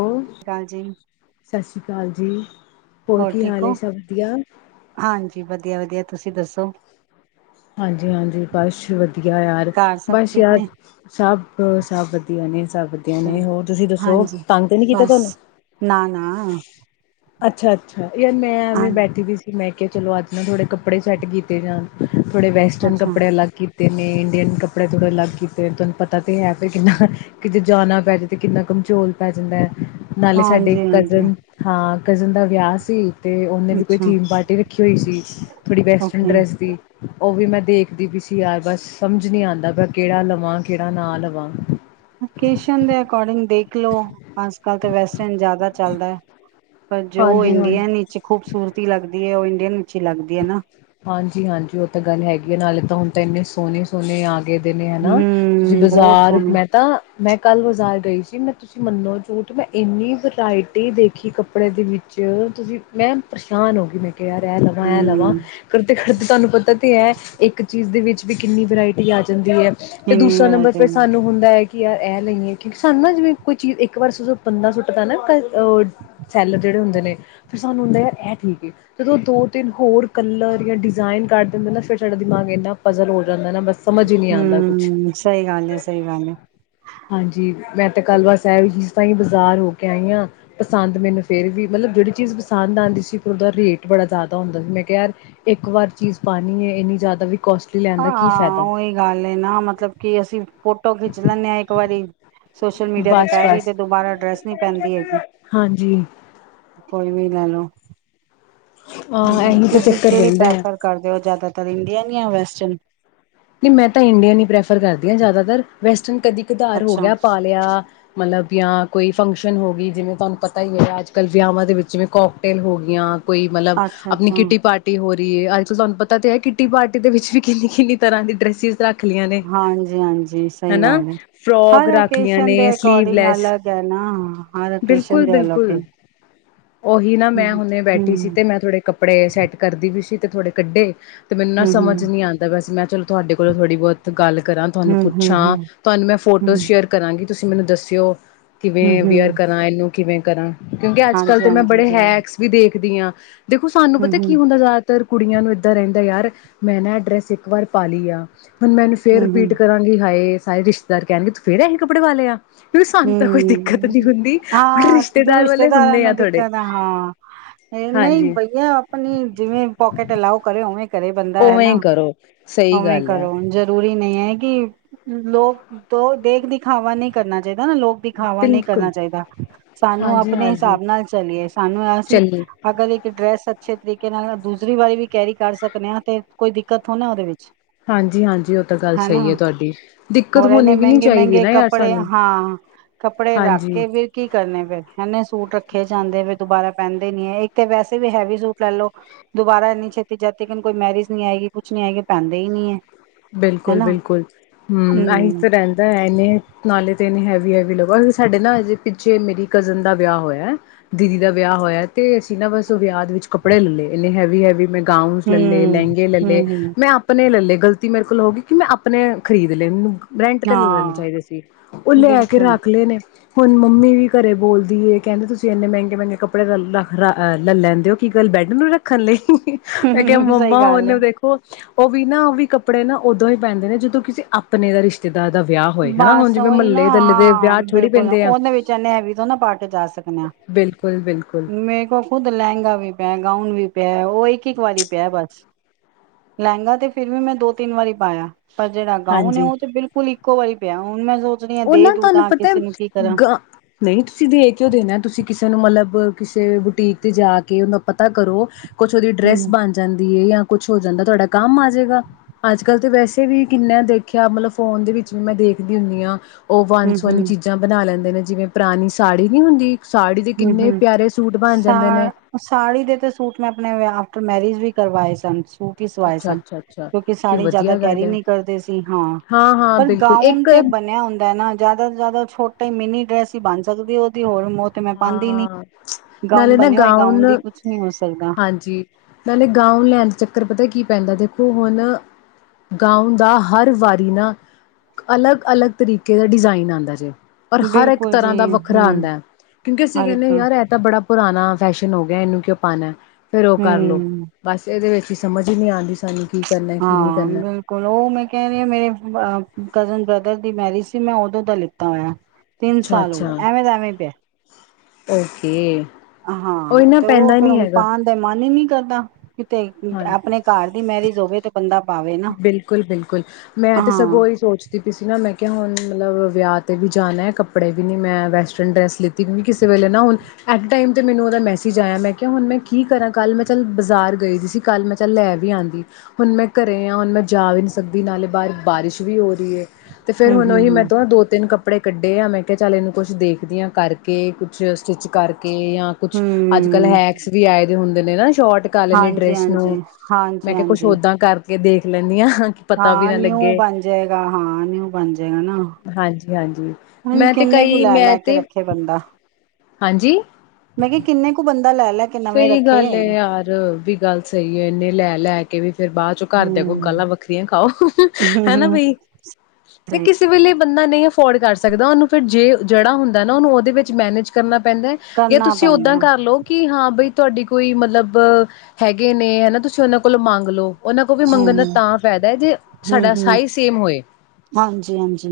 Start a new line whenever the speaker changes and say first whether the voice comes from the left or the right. left: Hello ਸਤਿ ਸ਼੍ਰੀ ਅਕਾਲ ਜੀ।
right: ਹੋਰ
left: ਕੀ
right: ਠੀਕ
left: ਹਾਲ ਹੈ
right: ਹੋ
left: ਸਭ ਵਧੀਆ
right: ਹਾਂਜੀ ਵਧੀਆ-ਵਧੀਆ। ਤੁਸੀਂ ਦੱਸੋ
left: ਹਾਂਜੀ-ਹਾਂਜੀ ਬਸ ਵਧੀਆ ਯਾਰ
right: ਘਰ ਸਭ
left: ਬਸ
right: ਠੀਕ
left: ਯਾਰ
right: ਨੇ?
left: ਸਭ-ਸਭ ਵਧੀਆ ਨੇ ਸਭ ਵਧੀਆ
right: ਅੱਛਾ,
left: ਨੇ ਹੋਰ ਤੁਸੀਂ ਦੱਸੋ
right: ਹਾਂਜੀ
left: ਤੰਗ ਤੇ ਨੀ ਕੀਤਾ
right: ਬਸ
left: ਤੁਹਾਨੂੰ।
right: ਨਾ ਨਾ
left: ਅੱਛਾ-ਅੱਛਾ। ਯਾਰ ਮੈਂ
right: ਹਾਂ
left: ਐਵੇਂ ਬੈਠੀ ਦੀ ਸੀ ਮੈਂ ਕਿ ਚਲੋ ਅੱਜ ਨਾ ਥੋੜੇ ਕੱਪੜੇ ਸੈੱਟ ਕੀਤੇ ਜਾਣ। ਥੋੜੇ ਵੈਸਟਰਨ
right: ਅੱਛਾ
left: ਕੱਪੜੇ ਅਲੱਗ ਕੀ ਅਤੇ ਨੈਂ ਇੰਡੀਅਨ ਕੱਪੜੇ ਥੋੜ੍ਹੇ ਅਲੱਗ ਕੀਤੇ ਨੇ ਤੁਹਾਨੂੰ ਪਤਾ ਤਾਂ ਹੈ ਫਿਰ ਕਿੰਨਾ ਕਿਤੇੇ ਜਾਣਾ ਪੈ ਜਾਵੇ ਤਾਂ ਕਿੰਨਾ ਕਮਜ਼ੋਲ ਪੈ ਜਾਂਦਾ ਹੈ ਨਾਲੇ ਸਾਡੇ
right: ਹਾਂਜੀ ਹਾਂਜੀ
left: ਕਜ਼ਨ ਹਾਂ। ਕਜ਼ਨ ਦਾ ਵਿਆਹ ਸੀ। ਅਤੇ ਉਹਨੇ ਵੀ ਕੋਈ
right: ਅੱਛਾ
left: ਥੀਮ ਪਾਰਟੀ ਰੱਖੀ ਹੋਈ ਸੀ ਥੋੜ੍ਹੀ ਵੈਸਟਰਨ
right: ਓਕੇ
left: ਡਰੈਸ ਦੀ ਉਹ ਵੀ ਮੈਂ ਦੇਖਦੀ ਵੀ ਸੀ ਯਾਰ ਬਸ ਸਮਝ ਨਹੀਂ ਆਉਂਦਾ ਪ ਕਿਹੜਾ ਲਵਾਂ ਕਿਹੜਾ ਨਾ ਲਵਾਂ।
right: ਓਕੇਸ਼ਨ ਦੇ ਅਕੋਰਡਿੰਗ ਦੇਖ ਲਓ ਅੱਜ ਕੱਲ ਤੇ ਵੈਸਟਰਨ ਜਿਆਦਾ ਚੱਲਦਾ। ਪਰ ਜੋ
left: ਹਾਂਜੀ-ਹਾਂਜੀ
right: ਇੰਡੀਅਨ ਵਿੱਚ ਖੂਬਸੂਰਤੀ ਲੱਗਦੀ। ਉਹ ਇੰਡੀਅਨ ਹੀ ਲੱਗਦੀ ਹੈ ਨਾ
left: ਹਾਂਜੀ-ਹਾਂਜੀ ਉਹ ਤਾਂ ਗੱਲ ਹੈਗੀ ਆ ਨਾਲੇ ਤਾਂ ਹੁਣ ਨੇ ਸੋਹਣੇ ਸੋਹਣੇ ਆ ਗੇ ਦੇ ਨੇ ਹਨਾ ਤੁਸੀਂ
right: ਹਮ ਬਹੁਤ
left: ਬਾਜ਼ਾਰ
right: ਸੋਹਣੇ
left: ਮੈਂ ਤਾਂ ਮੈਂ ਕੱਲ੍ਹ ਬਾਜ਼ਾਰ ਗਈ ਸੀ ਮੈਂ ਤੁਸੀਂ ਮੰਨੋ ਝੂਠ ਮੈਂ ਇੰਨੀ ਵਰਾਇਟੀ ਦੇਖੀ ਕੱਪੜੇ ਦੇ ਵਿੱਚ ਤੁਸੀਂ ਮੈਂ ਪਰੇਸ਼ਾਨ ਹੋ ਗਈ ਮੈਂ ਕਿਹਾਹਿ ਰਿਹਾ। ਮੈਂ ਇ ਲਵਾ
right: ਹਮ
left: ਕਰਤੇ ਕਰਤੇ ਤੁਹਾਨੂੰ ਪਤਾ ਤਾਂ ਹੈ ਇੱਕ ਚੀਜ਼ ਦੇ ਵਿੱਚ ਵੀ ਕਿੰਨੀ ਵਰਾਇਟੀ ਆ ਜਾਂਦੀ ਹੈ। ਤੇ
right: ਕਿੰਨੀ
left: ਦੂਸਰਾ ਨੰਬਰ
right: ਵਰਾਇਟੀ
left: ਫਿਰ ਸਾਨੂੰ ਹੁੰਦਾ ਏ। ਕਿ ਯਾਰ ਇਹ ਲਈਏ ਕਿਉਂਕਿ ਸਾਨੂੰ ਨਾ ਜਿਵੇਂ ਕੋਈ ਚੀਜ਼ ਇੱਕ ਵਾਰ ਪੰਦਰਾਂ ਸੁਟਦਾ ਨਾ ਸੈਲਰ ਜਿਹੜੇ ਹੁੰਦੇ ਨੇ ਫਿਰ ਸਾਨੂੰ ਹੁੰਦਾ ਆ ਇਹ ਠੀਕ ਜਦੋਂ ਦੋ ਤਿੰਨ ਹੋਰ ਕਲਰ ਜਾਂ ਡਿਜ਼ਾਇਨ ਕੱਢ ਦਿੰਦੇ ਨਾ ਫਿਰ ਸਾਡਾ ਦਿਮਾਗ ਇੰਨਾ ਪਜ਼ਲ ਹੋ ਜਾਂਦਾ ਨਾ ਬ
right: ਹੂੰ ਸਹੀ ਗੱਲ ਏ ਸਹੀ ਗੱਲ ਏ।
left: ਹਾਂਜੀ ਮੈਂ ਤਾਂ ਕੱਲ੍ਹ ਬਸਹਿ ਜਿਸ ਤ ਹੀ ਬਾਜ਼ਾਰ ਹੋ ਕੇ ਆਈ ਹਾਂ ਪਸੰਦ ਮੈਨੂੰ ਫੇਰ ਵੀ ਮਤਲਬ ਜਿਹੜੀ ਚੀਜ਼ ਪਸੰਦ ਆਉਂਦੀ ਸੀ ਫਿਰ ਉਹਦਾ ਰੇਟ ਬੜਾ ਜ਼ਿਆਦਾ ਪ ਹੁੰਦਾ ਸੀ ਮੈਂ ਕਿਹਾ ਯਾਰ ਇੱਕ ਵਾਰ ਚੀਜ਼ ਪਾਉਣੀ ਹੈ ਇੰਨੀ ਜ਼ਿਆਦਾ ਵੀ ਕੋਸਟਲੀ ਲੈਣ ਦਾ ਕੀ
right: ਹਾਂ
left: ਫਾਇਦਾ
right: ਉਹੀ ਗੱਲ ਨਾ ਮਤਲਬ ਕਿ ਅਸੀਂ ਫੋਟੋ ਖਿੱਚ ਲੈਂਦੇ ਹਾਂ ਇੱਕ ਵਾਰੀ ਸੋਸ਼ਲ ਮੀਡੀਆ ਤੇ
left: ਬਸ
right: ਪੈ ਗਈ
left: ਬਸ
right: ਤੇ ਦੁਬਾਰਾ ਅਡਰੈਸ ਨਹੀਂੀ ਪੈਂਦੀ ਹੈਗੀ।
left: ਹਾਂਜੀ
right: ਕੋਈ ਵੀ ਲੈ ਲੋ।
left: ਹਾਂ
right: ਹੂੰ
left: ਇਹੀ ਤਾਂ
right: ਤੁਸੀਂ
left: ਚੱਕਰ
right: ਕਿਹੜੀ
left: ਰਹਿੰਦਾ ਆ
right: ਪ੍ਰੈਫਰ ਕਰਦੇ ਹੋ ਜ਼ਿਆਦਾ ਇੰਡੀਅਨ ਜਾਂ ਵੈਸਟਰਨ
left: ਨਹੀਂ ਮੈਂ ਤਾਂ ਇੰਡੀਅਨ ਹੀ ਪ੍ਰੈਫਰ ਕਰਦੀ ਹਾਂ ਜ਼ਿਆਦਾਤਰ ਵੈਸਟਰਨ ਕਦੀ ਕਧਾਰ ਹੋ
right: ਅੱਛਾ
left: ਗਿਆ ਪਾ ਲਿਆ ਮਤਲਬ ਜਾਂ ਕੋਈ ਫੰਕਸ਼ਨ ਹੋ ਗਈ ਜਿਵੇਂ ਤੁਹਾਨੂੰ ਪਤਾ ਹੀ ਹੈ ਅੱਜ ਕੱਲ੍ਹ ਵਿਆਹਾਂ ਦੇ ਵਿੱਚ ਜਿਵੇਂ ਕੋਕਟੇਲ ਹੋ ਗਈਆਂ। ਕੋਈ ਮਤਲਬ
right: ਅੱਛਾ
left: ਆਪਣੀ
right: ਅੱਛਾ
left: ਕਿੱਟੀ ਪਾਰਟੀ ਹੋ ਏ ਅੱਜਕਲ ਤੁਹਾਨੂੰ ਪਤਾ ਤਾਂ ਹੈ ਕਿੱਟੀ ਪਾਰਟੀ ਦੇ ਵਿੱਚ ਵੀ ਕਿੰਨੀ ਕਿੰਨੀ ਤਰ੍ਹਾਂ ਦੀ ਡਰੈਸਿਸ ਲਈਆਂ ਨੇ
right: ਹਾਂਜੀ -ਹਾਂਜੀ ਸਹੀ
left: ਹਨਾ
right: ਗੱਲ ਹੈ
left: ਫਰੋਕ
right: ਹਰ
left: ਰੱਖ ਲਈਆਂ
right: ਓਕੇਸ਼ਨ
left: ਨੇ
right: ਦੇ ਅਕੋਡਿੰਗ
left: ਸਲੀਵਲੈਸ
right: ਅਲਗ ਹੈ ਨਾ ਹਰ ਓਕੇਸਨ
left: ਬਿਲਕੁਲ
right: ਦੇ ਅਲੋ
left: ਬਿਲਕੁਲ ਉਹੀ ਨਾ ਮੈਂ ਹੁਨੇ ਬੈਠੀ ਸੀ ਤੇ ਮੈਂ ਥੋੜੇ ਕੱਪੜੇ ਸੈੱਟ ਕਰਦੀ ਵੀ ਸੀ। ਤੇ ਥੋੜੇ ਕੱਢੇ, ਤੇ ਮੈਨੂੰ ਸਮਝ
right: ਹਮ
left: ਨ ਨਹੀਂ, ਆਂਦਾ ਵੈਸ ਮੈਂ ਚਲੋ ਤੁਹਾਡੇ ਕੋਲੋਂ ਥੋੜੀ ਬਹੁਤ ਗੱਲ ਕਰਾਂ ਤੁਹਾਨੂੰ
right: ਹਮ ਹਮ
left: ਪੁੱਛਾਂ
right: ਹਮ
left: ਤੁਹਾਨੂੰ ਮੈਂ
right: ਹਮ
left: ਫੋਟੋਜ਼ ਸ਼ੇਅਰ ਕਰਾਂ ਤੁਸੀਂ ਮੈਨੂੰ ਦੱਸਿਓ ਕਿਵੇਂ
right: ਹਮ
left: ਅਵੇਅਰ
right: ਹਮ
left: ਕਰਾਂ ਇਹਨੂੰ ਕਿਵੇਂ ਕਰਾਂ ਕਿਉਂਕਿ ਅੱਜ ਕੱਲ੍ਹ
right: ਹਾਂਜੀ
left: ਤੇ ਮੈਂ
right: ਹਾਂਜੀ
left: ਬੜੇ
right: ਜ਼ਰੂਰ
left: ਹੈਕਸ ਵੀ ਦੇਖ ਰਖਦੀਆਂ ਦੇਖੋ ਸਾਨੂੰ
right: ਹਮ
left: ਪਤਾ ਕੀ
right: ਹਮ
left: ਹੁੰਦਾ ਯ ਤਰ ਕੁੜੀਆਂ ਨੂੰ ਇੱਦਾਂ ਰਹਿੰਦਾ ਯਾਰ ਮੈਂ ਨਾ ਐਡਰੈਸ ਇੱਕ ਵਾਰ ਪਾਲੀ ਆ ਹੁਣ ਮੈਨੂੰ ਫੇਰ
right: ਹਮ
left: ਰਿਪੀਟ
right: ਹਮ
left: ਕਰਾਂਗੀ ਹਾਏ, ਸਾਰੇ ਰਿਸ਼ਤੇਦਾਰਹਿਣਗੇ ਤੂੰ ਫੇਰ ਇਹਂ ਕੱਪੜੇ ਪਾਲਿਆ
right: ਹੂੰ,
left: ਬਟ
right: ਹਾਂ
left: ਰਿਸ਼ਤੇਦਾਰ ਵਾਲੇ
right: ਰਿਸ਼ਤੇਦਾਰਾਂ
left: ਹੁੰਦੇ
right: ਨੂੰ
left: ਥੋੜੇ
right: ਦਿੱਕਤ ਆ ਹਾਂ ਨਹੀਂ
left: ਹਾਂਜੀ
right: ਬਈਆ, ਆਪਣੀ ਜਿਵੇਂ ਪੋਕਿਟ ਅਲਾਓ ਕਰਿ ਉਵੇਂ ਕਰੇ ਬੰਦਾ
left: ਉਵੇਂ
right: ਹਨਾ
left: ਹੀ ਕਰੋ, ਸਹੀ
right: ਉਵੇਂ
left: ਗੱਲ ਆ
right: ਕਰੋ ਜ਼ਰੂਰੀ ਨਹੀਂ ਹੈ, ਕਿ ਲੋਕ ਦੇਖ ਦਿਖਾਵਾ ਨਹੀਂ ਕਰਨਾ ਚ ਨਾ ਲੋਕ ਦਿਖਾਵਾ ਨਹੀਂ
left: ਬਿਲਕੁਲ
right: ਕਰਨਾ ਚਾਹੀਦਾ, ਸਾਨੂੰ
left: ਹਾਂਜੀ
right: ਆਪਣੇ
left: ਹਾਂਜੀ
right: ਹਿਸਾਬ ਨਾਲ ਚਲੀਏ ਸਾਨੂੰ ਐਸੀਂ
left: ਚੱਲੀ
right: ਅਗਰ ਇੱਕ ਡਰੈਸ ਅੱਛੇ ਤਰੀਕੇ ਨਾਲ ਦੂਸਰੀ ਵਾਰੀ ਵੀ ਕੈਰੀ ਕਰ ਸਕਦੇ ਹਾਂ ਤੇ ਕੋਈ ਦਿੱਕਤ ਹੋ ਨਾ ਉਹਦੇ ਵਿੱਚ
left: ਹਾਂਜੀ ਹਾਂਜੀ, ਉਹ ਤਾਂ ਗੱਲ
right: ਹਨਾ
left: ਸਹੀ ਹੈ ਤੁਹਾਡੀ ਦਿੱਕਤ
right: ਹੋਰ ਇਹਨੇ
left: ਹੋਣੀ ਵੀ ਨੀ ਚਾਹੀਦੀ
right: ਮਹਿੰਗੇ-ਮਹਿੰਗੇ
left: ਨਾ ਯਾਰ
right: ਕੱਪੜੇ
left: ਸਾਨੂੰ
right: ਹਾਂ, ਕੱਪੜੇ ਰੱਖ
left: ਹਾਂਜੀ
right: ਕੇ ਫਿਰ ਕੀ ਕਰਨੇ ਫਿਰ ਹਨੇ ਸੂਟ ਰੱਖ ਰਖੇ ਜਾਂਦੇ ਵੀ ਦੁਬਾਰਾ ਪੈਂਨਦੇ ਨੀ ਹੈ ਇੱਕ ਤਾਂ ਵੈਸੇ ਵੀ ਹੈਵੀ ਸੂਟ ਲੈ ਲੋ ਦੁਬਾਰਾ ਇੰਨੀ ਛੇਤੀ ਜਾਤੀਨ ਕੋਈ ਮੈਰਿਜ ਨੀ ਆਏਗੀ ਕੁਛ ਨੀ ਹੈਏਗੀ ਪੈਂਦੇ ਹੀ ਨੀ ਹੈ
left: ਬਿਲਕੁਲ
right: ਹਨਾ
left: ਬਿਲਕੁਲ ਹਮ ਇਹੀ
right: ਹੂੰ
left: ਤਾਂ ਰਹਿੰਦਾ ਹੈ ਇੰਨੇ ਨਾਲੇ ਤਿੰਨ ਹੈਵੀ ਹੈਵੀ ਲ ਸਾਡੇ ਨਾ ਹਜੇ ਪਿੱਛੇ ਮੇਰੀ ਕਜ਼ਨ ਦਾ ਵਿਆਹ ਹੋਇਆ ਦੀਦੀ ਦਾ ਵਿਆਹ ਹੋਇਆ ਤੇ ਅਸੀਂ ਨਾ ਬਸ ਵਿਆਹ ਵਿੱਚ ਕੱਪੜੇ ਲੈ ਲਏ ਇੰਨੇ ਹੈਵੀ ਹੈਵੀ ਮੈਂ ਗਾਊਨਸ ਲੈ ਲਏ
right: ਹੂੰ
left: ਲਹਿੰਗੇ ਲੈ ਲਏ
right: ਹੂੰ-ਹੂੰ
left: ਮੈਂ ਆਪਣੇ ਲੈ ਲੇ ਮੇਰੇ ਕੋਲ ਹੋ ਗਈ ਕਿ ਮੈਂ ਆਪਣੇ ਖਰੀਦ ਲੈ ਮੈਨੂੰ ਰੈਂਟ ਤੇ ਲੈ ਲੈਣੇ
right: ਹਾਂ
left: ਚਾਹੀਦੇ ਸੀ, ਉਹ ਲੈ ਕੇ
right: ਬਿਲਕੁਲ
left: ਰੱਖ ਲਏ ਨੇ ਹੁਣ ਮੰਮੀ ਵੀ ਘਰੇ ਬੋਲਦੀ ਏ ਕਹਿੰਦੇ ਤੁਸੀਂ ਇੰਨੇ ਮਹਿੰਗੇ ਮਹਿੰਗੇ ਕੱਪੜੇ ਰੱਖ ਲੈ ਲੈਂਦੇ ਹੋ ਕੀ ਗੱਲ ਬੈਡ ਨੂੰ ਵੀ ਰੱਖਣ ਲਈ ਮੈਂ ਕਿਹਾ ਮੰਮਾ
right: ਸਹੀ ਗੱਲ ਹੈ
left: ਉਹਨੂੰ ਦੇਖੋ ਉਹ ਵੀ ਨਾ ਉਹ ਵੀ ਕੱਪੜੇ ਨਾ ਉਦੋਂ ਹੀ ਪੈਂਦੇ ਨੇ ਜਦੋਂ ਕਿਸੇ ਆਪਣੇ ਦਾ ਰਿਸ਼ਤੇ
right: ਬਸ ਉਹੀ ਨਾ,
left: ਦੇ
right: ਹਾਂ
left: ਵਿਆਹ ਥੋੜ੍ਹੀ
right: ਬਿਲਕੁਲ
left: ਪੈਂਦੇ ਆ
right: ਉਹਦੇ ਵਿੱਚ ਆਨੇ ਵੀ ਤੋਂ ਨਾ ਪਾ ਕੇ ਜਾ ਸਕਦੇ ਆ
left: ਬਿਲਕੁਲ ਬਿਲਕੁਲ
right: ਮੇਰੇ ਕੋਲ ਖੁਦ ਲਹਿੰਗਾ ਵੀ ਪਿਆ ਗਾਊਨ ਵੀ ਪਿਆ ਉਹ ਇੱਕ ਇੱਕ ਵਾਰੀ ਪਿਆ ਬਸ ਲਹਿੰਗਾ ਤੇ ਫਿਰ ਵੀ ਮੈਂ ਦੋ ਤਿੰਨ ਵਾਰੀ ਪਾਇਆ ਪਰ ਜਿਹੜਾ ਗਾਉਨ ਨੇ
left: ਹਾਂਜੀ
right: ਉਹ ਤੇ ਬਿਲਕੁਲ ਇੱਕ ਸਹੀ ਪਿਆ ਆਂ।
left: ਉਹ ਨਾ ਤੁਹਾਨੂੰ ਪਤਾ
right: ਕਰਾਂ
left: ਗ ਨਹੀਂ ਤੁਸੀਂ ਦੇ ਕਿਉਂ ਦੇਨਾ ਤੁਸੀਂ ਕਿਸੇ ਨੂੰ ਮਤਲਬ ਕਿਸੇ ਬੁਟੀਕ ਤੇ ਜਾ ਕੇ ਓਂਦਾ ਪਤਾ ਕਰੋ। ਕੁਛ ਉਹਦੀ ਡਰੈਸ
right: ਹਮ
left: ਬਨ ਜਾਂਦੀ ਹੈ ਯਾ ਕੁਛ ਹੋ ਜਾਂਦਾ ਤੁਹਾਡਾ ਕੰਮ ਆ ਜੇਗਾ, ਅੱਜ ਕੱਲ੍ਹ ਤਾਂ ਵੈਸੇ ਵੀ ਕਿੰਨਾ ਦੇਖਿਆ ਮਤਲਬ ਫੋਨ ਦੇ ਵਿੱਚ ਵੀ ਮੈਂ ਦੇਖਦੀ ਹੁੰਦੀ ਆਂ। ਉਹ ਵਨ
right: ਹਮ
left: ਸਵਨੀ
right: ਹਮ
left: ਚੀਜ਼ਾਂ ਬਣਾ ਲੈਂ ਦੇ ਨੇ, ਜਿਵੇਂ ਪੁਰਾਣੀ ਸਾੜੀ ਨੀ ਹੁੰਦੀ। ਸਾੜੀ ਦੇ ਕਿੰਨੇ
right: ਹੂੰ-ਹੂੰ,
left: ਪਿਆਰੇ ਸੂਟ ਬਣ
right: ਸਾ
left: ਜਾਂਦੇ ਨੇ
right: ਸਾੜੀ ਦੇ ਤੇ ਸੂਟ ਮੈਂ ਆਪਨੇ ਵਿਆਹ ਤੇ ਮੈਰਿਜ ਵੀ ਕਰਵਾਏ ਸਨ। ਸੂਟ ਹੀ ਸਵਾਏ
left: ਅੱਛਾ
right: ਸਨ
left: ਅੱਛਾ ਅੱਛਾ
right: ਕਿਉਂਕਿ
left: ਕਿ
right: ਸਾੜੀ ਜ਼ਿਆਦਾ
left: ਵਧੀਆ ਗੱਲ
right: ਕੈਰੀ
left: ਹੈ
right: ਨ ਕਰਦੇ ਸੀ, ਹਾਂ
left: ਹਾਂ
right: ਪਰ
left: ਬਿਲਕੁਲ
right: ਗਾਊਨ
left: ਇੱਕ
right: ਤੇ ਬਣਿਆ ਹੁੰਦਾ ਨਾ ਜ਼ਿਆਦਾ ਤੋਂ ਜ਼ਿਆਦਾ ਛੋਟ ਮਿੰਨੀ ਡਰੈਸ ਹੀ ਬਣ ਸਕਦੀ ਉਹਦੀ ਹੋਰ ਮੋਹ ਤੇ ਮੈਂ ਪਾਉਂਦੀ ਨੀ
left: ਹਾਂ
right: ਗਾਊਨ
left: ਨਾਲੇ ਨਾ
right: ਬਣੇ ਹੋਏ
left: ਗਾਊਨ
right: ਦੀ ਕੁਛ ਨੀ ਹੋ ਸਕਦਾ
left: ਹਾਂਜੀ ਨਾਲੇ ਗਾਊਨ ਲੈਨ ਦੇ ਚੱਕਰ ਪਤਾ ਕੀ ਪੈਂਦਾ ਦੇਖੋ ਹੁਨ ਗਾਊਨ ਦਾ ਹਰ ਵਾਰੀ ਨਾ ਅਲੱਗ-ਅਲੱਗ ਤਰੀਕੇ ਦਾ ਡਿਜ਼ਾਇਨ ਆਂਦਾ ਜੇ। ਔਰ ਹਰ ਇੱਕ
right: ਬਿਲਕੁਲ
left: ਤਰ੍ਹਾਂ
right: ਜੀ
left: ਦਾ ਵੱਖਰਾ ਆਂਦਾ
right: ਹਮ
left: ਐ। ਕਿਉਂਕਿ ਅਸੀਂ
right: ਹਰ
left: ਕਹਿੰਦੇ
right: ਇੱਕ
left: ਯਾਰ ਇਹ ਤਾਂ ਬੜਾ ਪੁਰਾਨਾ ਫੈਸ਼ਨ ਹੋ ਗਿਆ, ਇਹਨੂੰ ਕਿਉਂ ਪਾਨਾ ਐ? ਫਿਰ ਉਹ ਕਰ ਲਓ,
right: ਹਮ
left: ਬਸ ਇਹਦੇ ਵਿੱਚ ਸਮਝ ਹੀ ਨਹੀਂ ਆਂਦੀ ਸਾਨੂੰ ਕਿ
right: ਹਾਂ, ਬਿਲਕੁਲ ਉਹ ਮੈਂ ਕਹਿ ਰਹੀ ਆ ਮੇਰੇ ਅ ਕਜ਼ਨ ਬ੍ਰਦਰ ਦੀ ਮੈਰੀਜ਼ ਸੀ ਮੈਂ ਉਦੋਂ ਦਾ ਲਿਤਾ ਹੋਇਆ। ਤਿੰਨ ਸਾਲ ਹੋ ਗਏ
left: ਅੱਛਾ-ਅੱਛਾ
right: ਐਵੇਂ ਦਾ ਐਵੇਂ ਪਿਆ।
left: ਓਕੇ। ਉਹੀ
right: ਹਾਂ
left: ਨਾ
right: ਤੇ ਉਹ
left: ਪੈਂਦਾ
right: ਫਿਰ
left: ਨੀ
right: ਹੁਨ
left: ਹੈਗਾ
right: ਪਾਨ ਦਾ ਮਨ ਹੀ ਨਹੀਂ ਕਰਦਾ। ਕਿਤੇ
left: ਹਾਂਜੀ,
right: ਆਪਣੇ ਘਰ ਦੀ ਮੈਰਿਜ ਹੋਵੇ ਤੇ ਬੰਦਾ ਪਾਵੇ ਨਾ
left: ਬਿਲਕੁਲ-ਬਿਲਕੁਲ, ਮੈਂ
right: ਹਾਂ
left: ਤੇ ਸਗੋਂ ਏਹੀ ਸੋਚਦੀ ਪਈ ਸੀ ਨਾ ਮੈਂ ਕੇ ਹੁਨ ਮਤਲਬ ਵਿਆਹ ਤੇ ਵੀ ਜਾਨਾ ਐ, ਕੱਪੜੇ ਵੀ ਨਹੀਂ ਮੈਂ ਵੈਸਟਰਨ ਡ੍ਰੇਸ ਲਿਤੀ, ਕਿਉਂਕਿ ਕਿਸੇ ਵੇਲੇ ਨਾ ਹੁਣ ਐਟ ਏ ਟਾਈਮ ਤੇ ਮੈਨੂੰ ਉਹਦਾ ਮੈਸੇਜ ਆਇਆ, ਮੈਂ ਕਿਹਾ ਹੁਨ ਮੈਂ ਕੀ ਕਰਾਂ ਕੱਲ ਮੈਂ ਚੱਲ ਬਾਜ਼ਾਰ ਗਈ ਦੀ ਸੀ। ਤੇ ਕੱਲ੍ਹ ਮੈਂ ਚੱਲ ਲੈ ਵੀ ਆਂਦੀ, ਹੁਣ ਮੈਂ ਘਰੇ ਆਂ ਹੁਣ ਮੈਂ ਜਾ ਵੀ ਨਹੀਂ ਸਕਦੀ ਨਾਲੇ ਬਾਹਰ ਬਾਰਿਸ਼ ਵੀ ਹੋ ਰੀ ਏ। ਤੇ ਫੇਰ
right: ਹਮ
left: ਹੁਨ
right: ਹਮ
left: ਉਹੀ ਮੈਂ
right: ਹਮ
left: ਤੋਂ ਦੋ ਤਨ ਕੱਪ ਕੱਪੜੇ ਕੱਢੇ ਆ ਮੈਂ ਕਿਹਾ ਚੱਲ ਇਹਨੂੰ ਕੁਛ ਦੇਖਦੀ ਆਂ ਕਰਕੇ ਕੁਛ ਸਟਿੱਚ ਕਰਕੇ ਕੇ ਆਂ ਕੁੱਛ, ਅੱਜ ਕੱਲ੍ਹ
right: ਹਮ
left: ਹੈਕਸ ਵੀ ਆਏ ਦੇ ਹੁੰਦੇ। [unintelligible] ਸ਼ੋਰਟ ਕਰ ਲੈਂਨੀ ਆਂ
right: ਹਾਂਜੀ
left: ਡ੍ਰੇਸ। ਨੂੰ
right: ਹਾਂਜੀ ਹਾਂਜੀ
left: ਮੈਂ ਕਿਹਾ ਕੁੱਛ
right: ਹਾਂਜੀ
left: ਓਦਾਂ ਕਰ ਕੇ ਦੇਖ ਲੈਂਦੀ ਹਾਂ। ਕਿ ਪਤਾ ਵੀ
right: ਹਾਂ
left: ਨਾ
right: ।ਨਿਊ
left: ਲੱਗੇ
right: ਬਣ ਜਾਏਗਾ ਹਾਂ, ਨਿਊ ਬਣ ਜਾਏਗਾ ਨਾ
left: ਹਾਂਜੀ ਹਾਂਜੀ
right: ਹੁਣ
left: ਮੈਂ ਤੇ
right: ਕਿੰਨੇ ਕੁ
left: ਕਈ
right: ਲੈ
left: ਮੈਂ
right: ਲੈ ਕੇ
left: ਤੇ
right: ਰੱਖੇ ਬੰਦਾ,
left: ਹਾਂਜੀ
right: ਮੈਂ ਕਿਹਾ ਕਿੰਨੇ ਕੁ ਬੰਦਾ ਲੈ ਲੈ ਕੇ ਨਵੇਂ
left: ਸਹੀ
right: ਰੱਖੇ
left: ਗੱਲ ਹੈ ਯਾਰ, ਵੀ ਗੱਲ ਸਹੀ ਹੈ ਇਹਨੇ ਲੈ ਲੈ ਕੇ ਵੀ ਫੇਰ ਬਾਅਦ ਚੋਂ ਘਰਦਿਆਂ ਕੋਈ
right: ਹਮ
left: ਗੱਲਾਂ ਵੱਖਰੀਆਂ ਖਾਓ ਹਨਾ। ਬਈ ਤੇ ਕਿਸੇ ਵੇਲੇ ਬੰਦਾ ਨਹੀਂ ਅਫੋਰਡ ਕਰ ਸਕਦਾ, ਉਹਨੂੰ ਫਿਰ ਜੇ ਜਿਹੜਾ ਹੁੰਦਾ ਨਾ ਉਹਨੂੰ ਉਹਦੇ ਵਿੱਚ ਮੈਨੇਜ ਕਰਨਾ ਪੈਂਦਾ ਜੇ ਫਿਰ,
right: ਕਰਨਾ
left: ਤੁਸੀਂ ਓਦਾਂ
right: ਪੈਂਦਾ
left: ਕਰ ਲਓ ਕਿ ਹਾਂ ਬਈ ਤੁਹਾਡੀ ਕੋਈ, ਮਤਲਬ ਹੈਗੇ ਨੇ ਹਨਾ ਤੁਸੀਂ ਉਹਨਾਂ ਕੋਲੋਂ ਮੰਗ ਲੋਓ ਉਹਨਾਂ ਕੋਲ ਵੀ ਮੰਗਣ
right: ਹਮ
left: ਦਾ ਤਾਂ ਫਾਇਦਾ ਹੈ। ਜੇ
right: ਹਮ
left: ਸਾਡਾ
right: ਹਮ
left: ਸਾਈਜ਼ ਸੇਮ ਹੋਏ
right: ਹਾਂਜੀ ਹਾਂਜੀ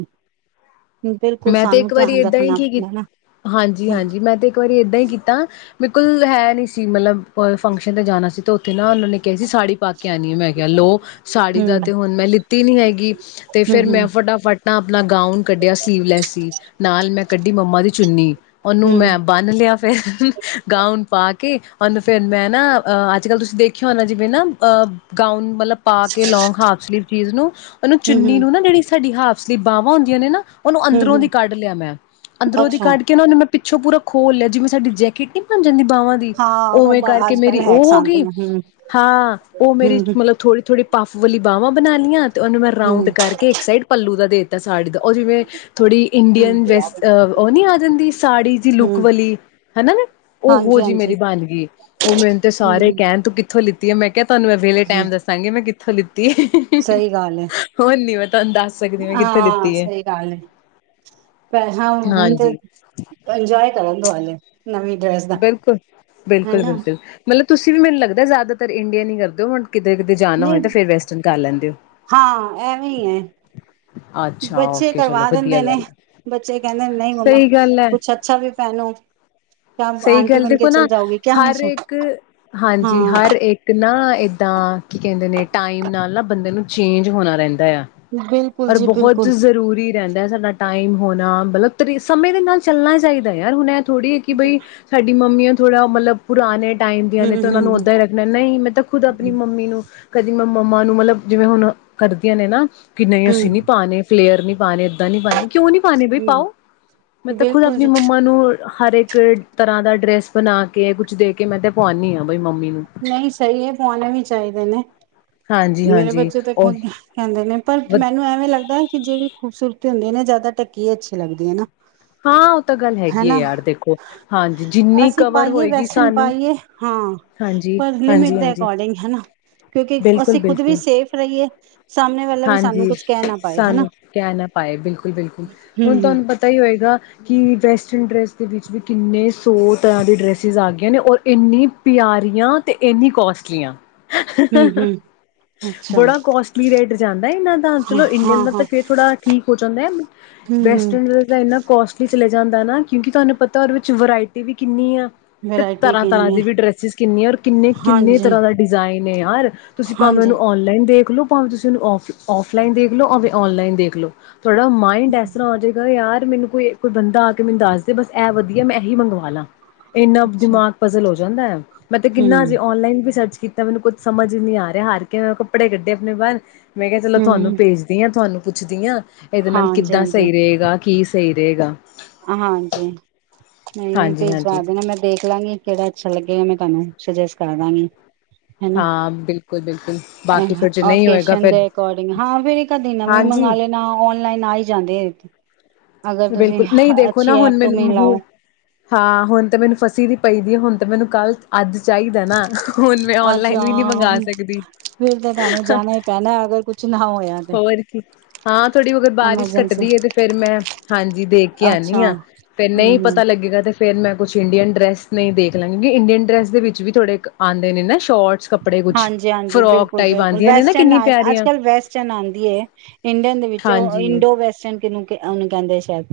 right: ਬਿਲਕੁਲ
left: ਮੈਂ ਤੇ
right: ਸਾਨੂੰ
left: ਇੱਕ ਵਾਰੀ
right: ਧਿਆਨ
left: ਏਦਾਂ ਹੀ
right: ਰੱਖਣਾ
left: ਕੀ
right: ਪੈਂਦਾ ਨਾ
left: ਕੀਤਾ ਹਾਂਜੀ ਹਾਂਜੀ ਮੈਂ ਤੇ ਇੱਕ ਵਾਰੀ ਏਦਾਂ ਹੀ ਕੀਤਾ ਬਿਲਕੁਲ ਹੈ ਨਹੀਂ ਸੀ, ਮਤਲਬ ਕੋਈ ਫੰਕਸ਼ਨ ਤੇ ਜਾਣਾ ਸੀ, ਤੇ ਨਾ ਉਹਨਾਂ ਨੇ ਕਿਹਾ ਸੀ, ਸਾੜੀ ਪਾ ਕੇ ਆਉਣੀ ਹੈ ਮੈਂ ਕਿਹਾ ਲੋ, ਸਾੜੀ ਦਾ
right: ਹਮ
left: ਤੇ ਹੁਣ ਮੈਂ ਲਿੱਤੀ ਨੀ ਹੈਗੀ ਤੇ ਫੇਰ
right: ਹਮ
left: ਮੈਂ
right: ਹਮ
left: ਫਟਾਫਟ ਆਪਣਾ ਗਾਊਨ ਕੱਢਿਆ ਸ ਸੀਵ ਲੈਸ ਸੀ। ਨਾਲ ਮੈਂ ਕੱਢੀ ਮੰਮਾ ਦੀ ਚੁੰਨੀ ਉਹਨੂੰ
right: ਹਮ
left: ਮੈਂ ਬੰਨ ਲਿਆ ਫੇਿਰ ਗਾਊਨ ਪਾ ਕੇ ਉਹਨੂੰ ਫੇਰ ਮੈਂ ਨਾ, ਅ ਅੱਜ ਕੱਲ੍ਹ ਤੁਸੀਂ ਦੇਖਿਆ ਹੋ ਨਾ ਜਿਵੇਂ ਨਾ ਅ ਗਾਊਨ ਮਤਲਬ ਪਾ ਕੇ ਲੌਂਗ ਹਾਫ ਸਲੀਵ ਚੀਜ਼ ਨੂੰ ਉਹਨੂੰ
right: ਹਮ
left: ਚੁੰਨੀ
right: ਹਮ
left: ਨੂੰ ਨਾ ਜਿਹੜੀ ਸਾਡੀ ਹਾਫਸਲੀ ਬਾਹਵਾਂ ਹੁੰਦੀਆਂ ਨੇ ਨਾ ਉਹਨੂੰ
right: ਹਮ
left: ਅੰਦਰੋਂ ਦੀ
right: ਹਮ
left: ਕੱਢ ਲਿਆ ਮੈਂ ਅੰਦਰੋਂ ਦੀ
right: ਅੱਛਾ
left: ਕੱਢ ਕੇ ਉਹਨੂੰ ਮੈਂ ਪਿੱਛੋਂ ਪੂਰਾ ਖੋਲ ਲਿਆ ਜਿਵੇਂ ਸਾਡੀ ਜੈਕਟ ਨਹੀਂ ਬਣ ਜਾਂਦੀ ਬਾਵਾਂ ਦੀ
right: ਹਾਂ
left: ਉਵੇਂ
right: ਉਹ
left: ਕਰਕੇ
right: ਅੱਜ ਕੱਲ
left: ਮੇਰੀ
right: ਹੈ
left: ਉਹ ਹੋ
right: ਪਸੰਦ
left: ਗਈ
right: ਨੇ ਹਮ
left: ਹਾਂ ਉਹ ਮੇਰੀ
right: ਹਮ
left: ਮਤਲਬ ਥੋੜੀ, ਥੋੜ੍ਹੀ ਟਾਫ਼ ਵਾਲੀ ਬਾਹਵਾਂ ਬਣਾ ਲਈਆਂ ਤੇ ਉਹਨੂੰ ਮੈਂ
right: ਹਮ
left: ਰਾਊਂਡ ਕਰਕੇ ਇੱਕ ਸਾਈਡ ਪੱਲੂ ਦਾ ਦੇ ਦਿੱਤਾ ਸਾੜੀ ਦਾ ਉਹ ਜਿਵੇਂ ਥੋੜ੍ਹੀ
right: ਹਮ
left: ਇੰਡੀਅਨ ਵੈਸਟ ਉਹ ਨੀ ਆ ਜਾਂਦੀ ਸਾੜੀ ਜ ਲੁੱਕ
right: ਹਮ
left: ਵਾਲੀ ਹਨਾ ਨਾ ਉਹੋ
right: ਹਾਂਜੀ
left: ਜਿਹੀ ਮੇਰੀ
right: ਹਾਂਜੀ
left: ਬਣ ਗਈ ਉਹ ਮੈਨੂੰ ਤੇ
right: ਹਮ
left: ਸਾਰੇ
right: ਹਮ
left: ਕਹਿਣ ਤੂੰ ਕਿ ਉਥੋਂ ਲਿੱਤੀ ਹੈ। ਮੈਂ ਐ ਤੁਹੂੰ ਮੈਂ ਵਿਹਲੇ ਟਾਈਮ ਦੱਸਾਂਗੀ ਮੈਂ ਕਿ ਸਲਿਪ [unintelligible] ਹੀ, ਹੀ,
right: ਸਹੀ ਗੱਲ ਹੈ
left: ਹੋਓਣ ਮਤ ਤੁਹਾਨੂੰ ਦੱਸ ਸਕਦੀ ਮੈਂ ਕਿੱਥੇ ਲਿੱਤੀ ਹੈ।
right: ਪਾਂ ਹੁਣ ਤੇ
left: ਹਾਂਜੀ
right: ਇੰਜੋਏ ਕਰਣ [unintelligible] ਕੀ ਹਾਲ ਹੈ
left: ਬਿਲਕੁਲ, ਬਿਲਕੁਲ-ਬਿਲਕੁਲ ਮਤਲਬ ਤੁਸੀਂ ਵੀ ਮੈਨੂੰ ਲੱਗਦਾ ਜ਼ਿਆਦਾਤਰ ਇੰਡੀਅਨ ਈ ਕਰਦੇ ਔ ਹੁਣ। ਕਿੱਧਰੇ-ਕਿੱਧਰੇ ਜਾਣਾ
right: ਨਹੀਂ
left: ਹੋਏ ਤਾਂ ਫਿਰ ਵੈਸਟਰਨ ਕਰ ਲੈਂਦੇ ਔ।
right: ਹਾਂ ਐਵੇਂ ਹੀ ਹੈ ਬੱਚੇ ਕਰਵਾ ਦਿੰਦੇ ਨੇ।
left: ਹੈ
right: ਬੱਚੇ ਕਹਿੰਦੇ ਨੇ ਨਈ ਮੰਮਾ, ਕੁਛ ਅੱਛਾ ਵੀ ਪਾਨੈ।
left: ਸਈ ਗੱਲ ਦੇਖੋ ਨਾ ਹਰ
right: ਹਮੇਸ਼ਾ
left: ਇੱਕ ਹਾਂਜੀ,
right: ਹਾਂ
left: ਹਰ ਇੱਕ ਨਾ ਏਦਾਂ ਕੀ ਕਹਿੰਦੇ ਨੇ ਟਾਈਮ ਨਾਲ ਨਾ ਬੰਦੇ ਨੂੰ ਚੇਂਜ ਹੋਣਾ ਰਹਿੰਦ ਦਾ
right: ਬਿਲਕੁਲ
left: ਪਰ
right: ਜੀ
left: ਬਹੁਤ
right: ਬਿਲਕੁਲ
left: ਜ਼ਰੂਰੀ ਰਹਿੰਦ ਜੜਾ ਸਾਡਾ ਟਾਈਮ ਹੋਣਾ ਮਤਲਬ ਤਰੀ ਸਮੇਂ ਦੇ ਨਾਲ ਚੱਲਣਾ ਚਾਹੀਦੈ ਯਾਰ। ਹੁਣ ਇਹ ਥੋੜ੍ਹੀ ਕਿ ਬਈ ਸਾਡੀ ਮੰਮੀਆਂ ਥੋੜਾ ਮਤਲਬ ਪੁਰਾਣੇ ਟਾਈਮ ਦੀਆਂ ਨੇ
right: ਹਮ
left: ਤੇ ਉਹਨਾਂ ਨੂੰ
right: ਹਮ
left: ਓਦਾਂ ਈ ਰੱਖਣੈ। ਨਈ ਮੈਂ ਤਾਂ ਖੁਦ ਆਪਣੀ ਮੰਮੀ ਨੂੰ ਕਦੀ ਮੈਂ ਮੰਮਾ ਨੂੰ ਮਤਲਬ ਜਿਵੇਂ ਹੁਣ ਕਰਦੀਆਂ ਨੇ ਨਾ ਕਿ ਨਈ
right: ਹਮ
left: ਅਸੀਂ ਨੀ ਪਾਣੇ ਫਲੇਅਰ ਨਈ ਪਾਣੇ ਏਦਾਂ ਨੀ ਪਾਣੇ, ਕਿਉਂ ਨੀ ਪਾਣੇ ਬਈ
right: ਹਮ
left: ਪਾਓ, ਮੈਂ ਤਾਂ ਖੁਦ
right: ਬਿਲਕੁਲ
left: ਆਪਣੀ
right: ਜੀ
left: ਮੰਮਾ ਨੂੰ ਹਰ ਏਕ ਇੱਕ ਤਰ੍ਹਾਂ ਦਾ ਡਰੈਸ ਬਣਾ ਕੇ ਕੁਛ ਦੇ ਕੇ ਮੈਂ ਤੇ ਪਵਾਉਣੀ ਆਂ।
right: ਨਈ ਸਈ ਏ ਪੁਆਣੇ ਵੀ ਚਾਈਦੇ ਨੇ।
left: ਹਾਂਜੀ
right: ਮੇਰੇ
left: ਹਾਂਜੀ
right: ਬੱਚੇ ਤੇ
left: ਉਹ
right: ਖੁੰਦ ਕਹਿੰਦੇ ਨੇ ਪਰ ਮੈਨੂੰ ਐਵੇਂ ਲੱਗਦਾ ਐ ਕਿ ਜੇੜੀ ਖੂਬਸੂਰਤ ਤੇ ਹੁੰਦੀਆਂ ਨੇ ਜ਼ਿਆਦਾ ਢੱਕੀ ਅੱਛੀ ਲੱਗਦੀ ਏ ਨਾ।
left: ਹਾਂ ਉਹ ਤਾਂ ਗੱਲ ਹੈਗੀ ਏ
right: ਹਨਾ
left: ਯਾਰ ਦੇਖੋ। ਹਾਂਜੀ ਜਿੰਨੀ
right: ਅਸੀਂ
left: ਕਵਰ
right: ਪਾਈਏ
left: ਹੋਏਗੀ
right: ਵੈਸਟਰਨ
left: ਸਾਨੂੰ
right: ਪਾਈਏ ਹਾਂ
left: ਹਾਂਜੀ,
right: ਪਰ ਲਿਮਿਟ ਦੇ
left: ਹਾਂਜੀ-ਹਾਂਜੀ
right: ਅਕੋਰਡਿੰਗ ਹਨਾ ਕਿਉਂਕਿ
left: ਬਿਲਕੁਲ
right: ਅਸੀਂ ਖੁਦ ਵੀ
left: ਬਿਲਕੁਲ
right: ਸੇਫ ਰਈਏ
left: ਹਾਂਜੀ ਸਾਨੂੰ ਕਹਿ ਨਾ ਪਾਏ ਬਿਲਕੁਲ-ਬਿਲਕੁਲ। ਹੁਣ
right: ਹੂੰ,
left: ਤੁਹਾਨੂੰ ਪਤਾ ਈ ਹੋਏਗਾ ਕਿ ਵੈਸਟਰਨ ਡਰੈਸ ਦੇ ਵਿੱਚ ਵੀ ਕਿੰਨੇ ਸੌ ਤਰ੍ਹਾਂ ਦੀ ਡ੍ਰੈਸਿਸ ਆ ਗਈਆਂ ਨੇ ਔਰ ਇੰਨੀ ਪਿਆਰੀਆਂ ਤੇ ਇਨੀ ਕੋਸਟਲੀਆਂ
right: ਹੂੰ-ਹੂੰ, ਅੱਛਾ
left: ਬੜਾ ਕੋਸਟਲੀ ਰੇਟ ਨਈ ਇੰਨਾਂ ਦਾਨ, ਚਲੋ ਇੰਡੀਅਨ ਦਾ
right: ਹਾਂ-ਹਾਂ,
left: ਤਾਂ ਫੇਰ ਥੋੜਾ ਠੀਕ ਹੋ ਜਾਂਦੈ
right: ਹੂੰ-ਹੂੰ।
left: ਵੈਸਟਰਨ ਡਿਜ਼ਾਇਨਾਂ ਕੋਸਟਲੀ ਚਲੇ ਜਾਂਦੈ ਨਾ ਕਿਉਂਕਿ ਤੁਆਨੂੰ ਪਤਾ ਉਹਦੇ ਵਿੱਚ ਵਰਾਇਟੀ ਵੀ ਕਿੰਨੀ ਆ। ਤੇ
right: ਵਰਾਇਟੀ
left: ਤਰ੍ਹਾਂ-ਤਰ੍ਹਾਂ
right: ਕਿੰਨੀ ਏ,
left: ਦੀ ਵੀ ਡਰੈਸਿਸ ਕਿੰਨੀਆਂ ਔਰ ਕਿੰਨੇ-ਕਿੰਨੇ ਤਰ੍ਹਾਂ
right: ਹਾਂਜੀ-ਹਾਂਜੀ,
left: ਦਾ ਡਿਜ਼ਾਇਨ ਏ ਯਾਰ ਤੁਸੀਂ ਭਾਵੇਂ ਉਹਨੂੰ ਔਨਲਾਈਨ ਦੇਖ ਕਲੋਂ ਪਾਵ ਤੁਸ [unintelligible] ਔਫ ਔਫਲਾਈਨ ਦੇਖ ਲੋ ਐਂਦੇ ਔਨਲਾਈਨ ਦੇਖ ਲੋ। ਤੁਆਡਾ ਮਾਇੰਡ ਐਸਰ੍ਹਾਂ ਹੋ ਜਾਏਗਾ ਯਾਰ ਮੈਨੂੰ ਕੋਈ ਕੋਈ ਬੰਦਾ ਆ ਕੇ ਮੈਨੂੰ ਦੱਸ ਦੇ ਬਸ ਇਹ ਵਧੀਆ ਮੈਂ ਇਹੀ ਮੰਗਵਾ ਲਾਂ ਇੰਨਾ
right: ਅੱਛਾ
left: ਦਿਮਾਗ ਪਜ਼ਲ ਹੋ ਜਾਂਦਾ ਹੈ ਮੈਂ ਤੇ ਕਿੰਨਾ
right: ਹੂੰ।
left: ਅਜੇ ਔਨਲਾਈਨ ਵੀ ਸਰਚ ਕੀਤਾ ਮੈਨੂੰ ਕੁੱਝ ਸਮਝ ਹੀ ਨਹੀਂੀ ਆ ਰਿਹਾ ਹਾਰ ਕੇ ਮੈਂ ਕੱਪੜੇ ਕੱਢੇ ਆਪਣੇ ਬਾਹਰ ਮੈਂ ਕਿਹਾ ਚਲੋ ਤੁਹਾਨੂੰ
right: ਹੂੰ,
left: ਭੇਜਦੀ ਹਾਂ ਤੁਹਾਨੂੰ ਪੁੱਛਦੀ ਹਾਂ ਇਹਦੇ ਨਾਲ ਕਿੱਦਾਂ
right: ਹਾਂਜੀ-ਹਾਂਜੀ।
left: ਸਹੀ ਰਹੇਗਾ ਕੀ ਸਹੀ ਰਹੇਗਾ
right: ਹਾਂਜੀੀ ਨਹੀਂ ਨਹੀਂ
left: ਹਾਂਜੀ
right: ਤੇਜਵਾ
left: ਹਾਂਜੀ
right: ਦੇ ਨਾ ਮੈਂ ਦੇਖ ਲਾਂਗੀ ਕਿਹੜਾ ਅੱਛਾ ਲੱਗੇਗਾ ਮੈੂੰ ਤੁਾਨੂੰ ਸੁਜੈਸਟ ਕਰਦਾਂਗੀ ਹਨਾ
left: ਹਾਂ ਬਿਲਕੁਲ ਬਿਲਕੁਲ ਬਾਕੀ ਫਿਰ ਜੇ ਨਹੀਂ
right: ਓਕੇ
left: ਹੋਏਗਾ ਫਿਰ
right: ਦੇ ਅਕੋਰਡਿੰਗ ਹਾਂ ਫੇਿਰ ਇੱਕਦੀ ਨਵੀਂ ਮੰਗ
left: ਹਾਂਜੀ
right: ਲੈਣਾ ਓਨਲਾਈਨ ਆਈ ਜਾਂਦੇ ਆ ਅਗਰ ਤੁਸੀਂ
left: ਬਿਲਕੁਲ ਨਹੀਂ ਦੇਖੋ ਨਾ
right: ਅੱਛੀ ਐਪ
left: ਹੁਣ
right: ਤੋਂ
left: ਮੈਨੂੰ
right: ਮਿਲਾਓ
left: ਹ ਹਾਂ ਹੁਣ ਤਾਂ ਮੈਨੂੰ ਫਸੀ ਦੀ ਪਈਦੀ ਹੈ ਹੁਣ ਤੇ ਮੈਨੂੰ ਕੱਲ੍ਹ ਅੱਜ ਚਾਹੀਦਾ ਨਾ ਹੁਣ ਮੈਂ ਔਨਲਾਈਨ
right: ਅੱਛਾ
left: ਵੀ ਨਹੀਂੀ ਮੰਗਵਾ ਸਕਦੀ
right: ਫਿਰ ਤਾਂ ਤੁਹਾਨੂੰ ਜਾਣਾ ਈ ਪੈਣਾ ਅਗਰ ਕੁਛ ਨਾ ਹੋਇਆ ਤੇ
left: ਹੋਰ ਕੀ ਹਾਂ ਥੋੜੀ ਅਗਰ ਬਾਰਿਸ਼
right: ਐਮਰਜੈਂਸੀ
left: ਘੱਟਦੀ ਹੈ ਤੇ ਫੇਿਰ ਮੈਂ ਹਾਂਜੀ ਦੇਖ ਕੇ ਆਉਦੀ
right: ਅੱਛਾ,
left: ਹ ਫੇਰ ਨਹੀਂ
right: ਹੂੰ-ਹੂੰ।
left: ਪਤਾ ਲੱਗੇਗਾ ਤੇ ਫੇਰ ਮੈਂ ਕੁਛ ਇੰਡੀਅਨ ਡਰੈਸ ਨਹੀਂ ਦੇਖ ਲਾਂ ਕਿਉਂਕਿ ਇੰਡੀਅਨ ਡਰੈਸ ਦੇ ਵਿੱਚ ਵੀ ਥੋੜੇ ਕ ਆਉਂਦੇ ਨੇ ਨਾ ਸ਼ੋਰਟਸ ਕੱਪੜੇ ਕੁਛ
right: ਹਾਂਜੀ ਹਾਂਜੀ
left: ਫਰੋਕ
right: ਬਿਲਕੁਲ
left: ਟਾਈਪ
right: ਬਿਲਕੁਲ
left: ਆਉਂਦੀਆਂ ਨੇ ਨਾ
right: ਵੈਸਟਰਨ
left: ਕਿੰਨੀ
right: ਅੱਜ
left: ਪਿਆਰੀਆਂ
right: ਕੱਲ ਵੈਸਟਰਨ ਆਉਂਦੀ ਹੈ ਇੰਡੀਅਨ ਦੇ ਵਿੱਚ ਉਹ
left: ਹਾਂਜੀ
right: ਇੰਡੋ ਵੈਸਟਰਨ ਕਿਹਨੂੰ ਉਹਨੂੰ ਕਹਿੰਦੇ ਸ਼ਾਇਦ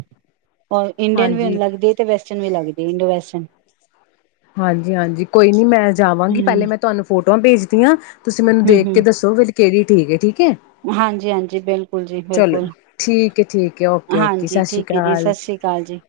right: ਔਰ ਇੰਡੀਅਨ ਵੀ
left: ਹਾਂਜੀ
right: ਲਗਦੀ ਤੇ ਵੈਸਟਰਨ ਵੀ ਲਗਦੀ ਇੰਦੋਵੇਸਟਨ
left: ਹਾਂਜੀ ਹਾਂਜੀ ਕੋਈ ਨੀ ਮੈਂ ਜਾਵਾਂਗੀ
right: ਹੂੰ,
left: ਪਹਿਲੇ ਮੈਂ ਤੁਹਾਨੂੰ ਫੋਟੋਆਂ ਭੇਜ ਤਆਂ [inaudible] ਤੁਸੀਂ ਮੈਨੂੰ ਦੇਖ ਕੇ ਦੱਸੋ ਫੇਰ ਕਿਹੜੀ ਠੀਕ ਏ ਜੀ
right: ਹਾਂਜੀ ਹਾਂਜੀ ਬਿਲਕੁਲ ਜੀ
left: ਚਲੋ
right: ਬਿਲਕੁਲ
left: ਠੀਕ ਹੈ ਠੀਕ ਹੈ ਓਕੇ ਓਕੇ
right: ਹਾਂਜੀ
left: ਸਤਿ ਸ਼੍ਰੀ
right: ਠੀਕ ਹੈ ਜੀ
left: ਅਕਾਲ
right: ਸਤਿ ਸ੍ਰੀ ਅਕਾਲ ਜੀ